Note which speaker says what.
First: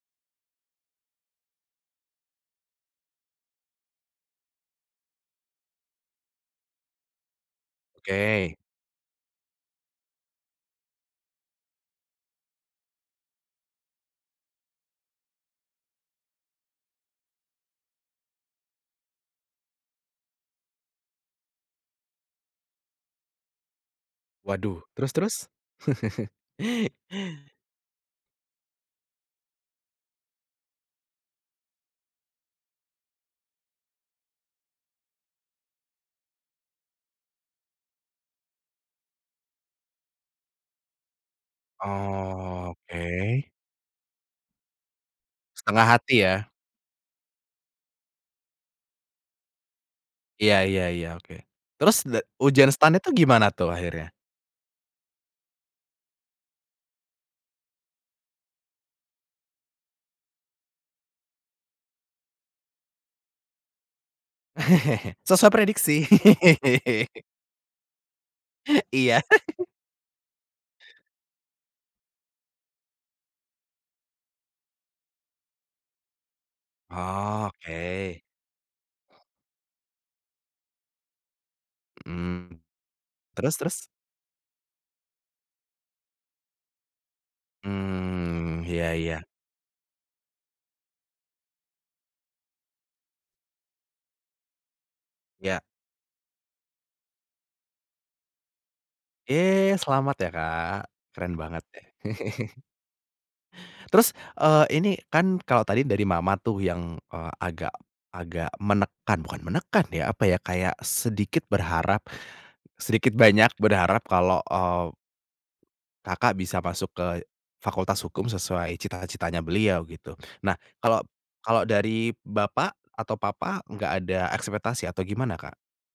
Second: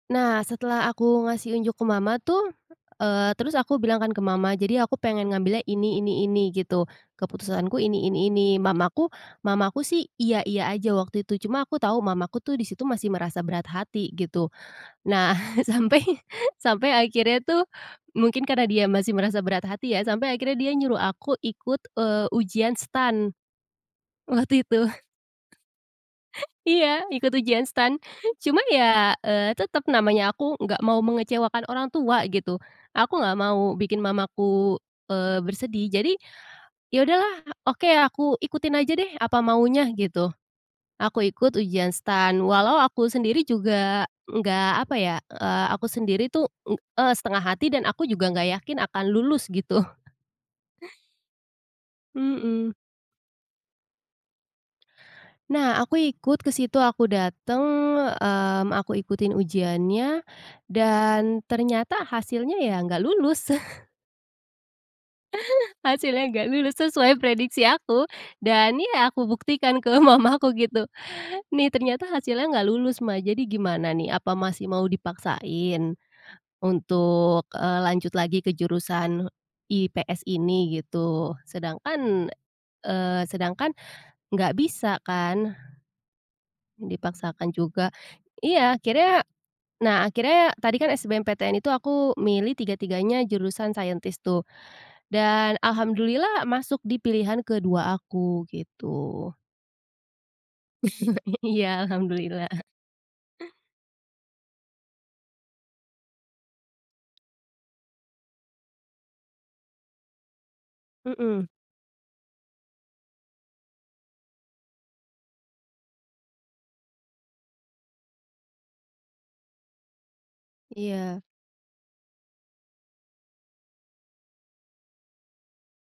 Speaker 1: Nah setelah aku ngasih unjuk ke mama tuh, eee, terus aku bilang kan ke mama, "Jadi aku pengen ngambilnya ini ini ini," gitu, "Keputusanku ini ini ini,"
Speaker 2: Oke.
Speaker 1: mamaku mamaku sih, "iya iya" aja waktu itu, cuma aku tahu mamaku tuh di situ masih merasa berat hati gitu. Nah sampai sampai akhirnya tuh mungkin karena dia masih merasa berat hati ya, sampai akhirnya dia nyuruh aku ikut, eee, ujian STAN, waktu
Speaker 2: Waduh,
Speaker 1: itu.
Speaker 2: terus terus?
Speaker 1: Iya ikut ujian STAN, cuma ya, eee, tetep namanya aku nggak mau mengecewakan orang tua gitu, aku nggak mau bikin mamaku, eee, bersedih, jadi ya udahlah oke aku ikutin aja deh apa maunya gitu. Aku ikut ujian STAN, walau aku sendiri
Speaker 2: Oke.
Speaker 1: juga enggak apa ya, eee,
Speaker 2: Setengah
Speaker 1: aku
Speaker 2: hati
Speaker 1: sendiri
Speaker 2: ya.
Speaker 1: tuh, eee, setengah hati dan aku juga enggak yakin akan lulus gitu.
Speaker 2: Ya ya ya oke. Terus da ujian
Speaker 1: Mhm.
Speaker 2: STAN itu gimana tuh akhirnya?
Speaker 1: Nah aku ikut ke situ, aku dateng, mmm, aku ikutin ujiannya, dan ternyata hasilnya ya nggak lulus.
Speaker 2: Sesuai prediksi.
Speaker 1: Hasilnya nggak lulus, sesuai prediksi aku, dan ya
Speaker 2: Iya.
Speaker 1: aku buktikan ke mamaku gitu, "Nih ternyata hasilnya nggak lulus Ma, jadi gimana nih, apa masih mau dipaksain untuk, eee, lanjut
Speaker 2: Oke.
Speaker 1: lagi ke jurusan IPS ini?" gitu. Sedangkan,
Speaker 2: Mhm.
Speaker 1: eee,
Speaker 2: Terus
Speaker 1: sedangkan
Speaker 2: terus?
Speaker 1: enggak bisa kan, dipaksakan juga.
Speaker 2: Mmm,
Speaker 1: Iya
Speaker 2: ya ya.
Speaker 1: akhirnya nah akhirnya tadi kan SBMPTN itu aku milih tiga-tiganya jurusan scientist tuh dan
Speaker 2: Ya.
Speaker 1: alhamdulillah masuk di pilihan ke-2 aku, gitu.
Speaker 2: Yey selamat ya Kak! Keren banget
Speaker 1: Iya
Speaker 2: deh.
Speaker 1: alhamdulillah.
Speaker 2: Terus, eee, ini kan kalau tadi dari mama tuh yang, eee, agak agak menekan bukan menekan ya, apa ya, kayak sedikit
Speaker 1: Mhm.
Speaker 2: berharap, sedikit banyak berharap kalau, eee, Kakak bisa masuk ke fakultas hukum sesuai cita-citanya beliau gitu. Nah kalau
Speaker 1: Iya.
Speaker 2: kalau dari bapak atau papa, nggak ada ekspektasi atau gimana Kak?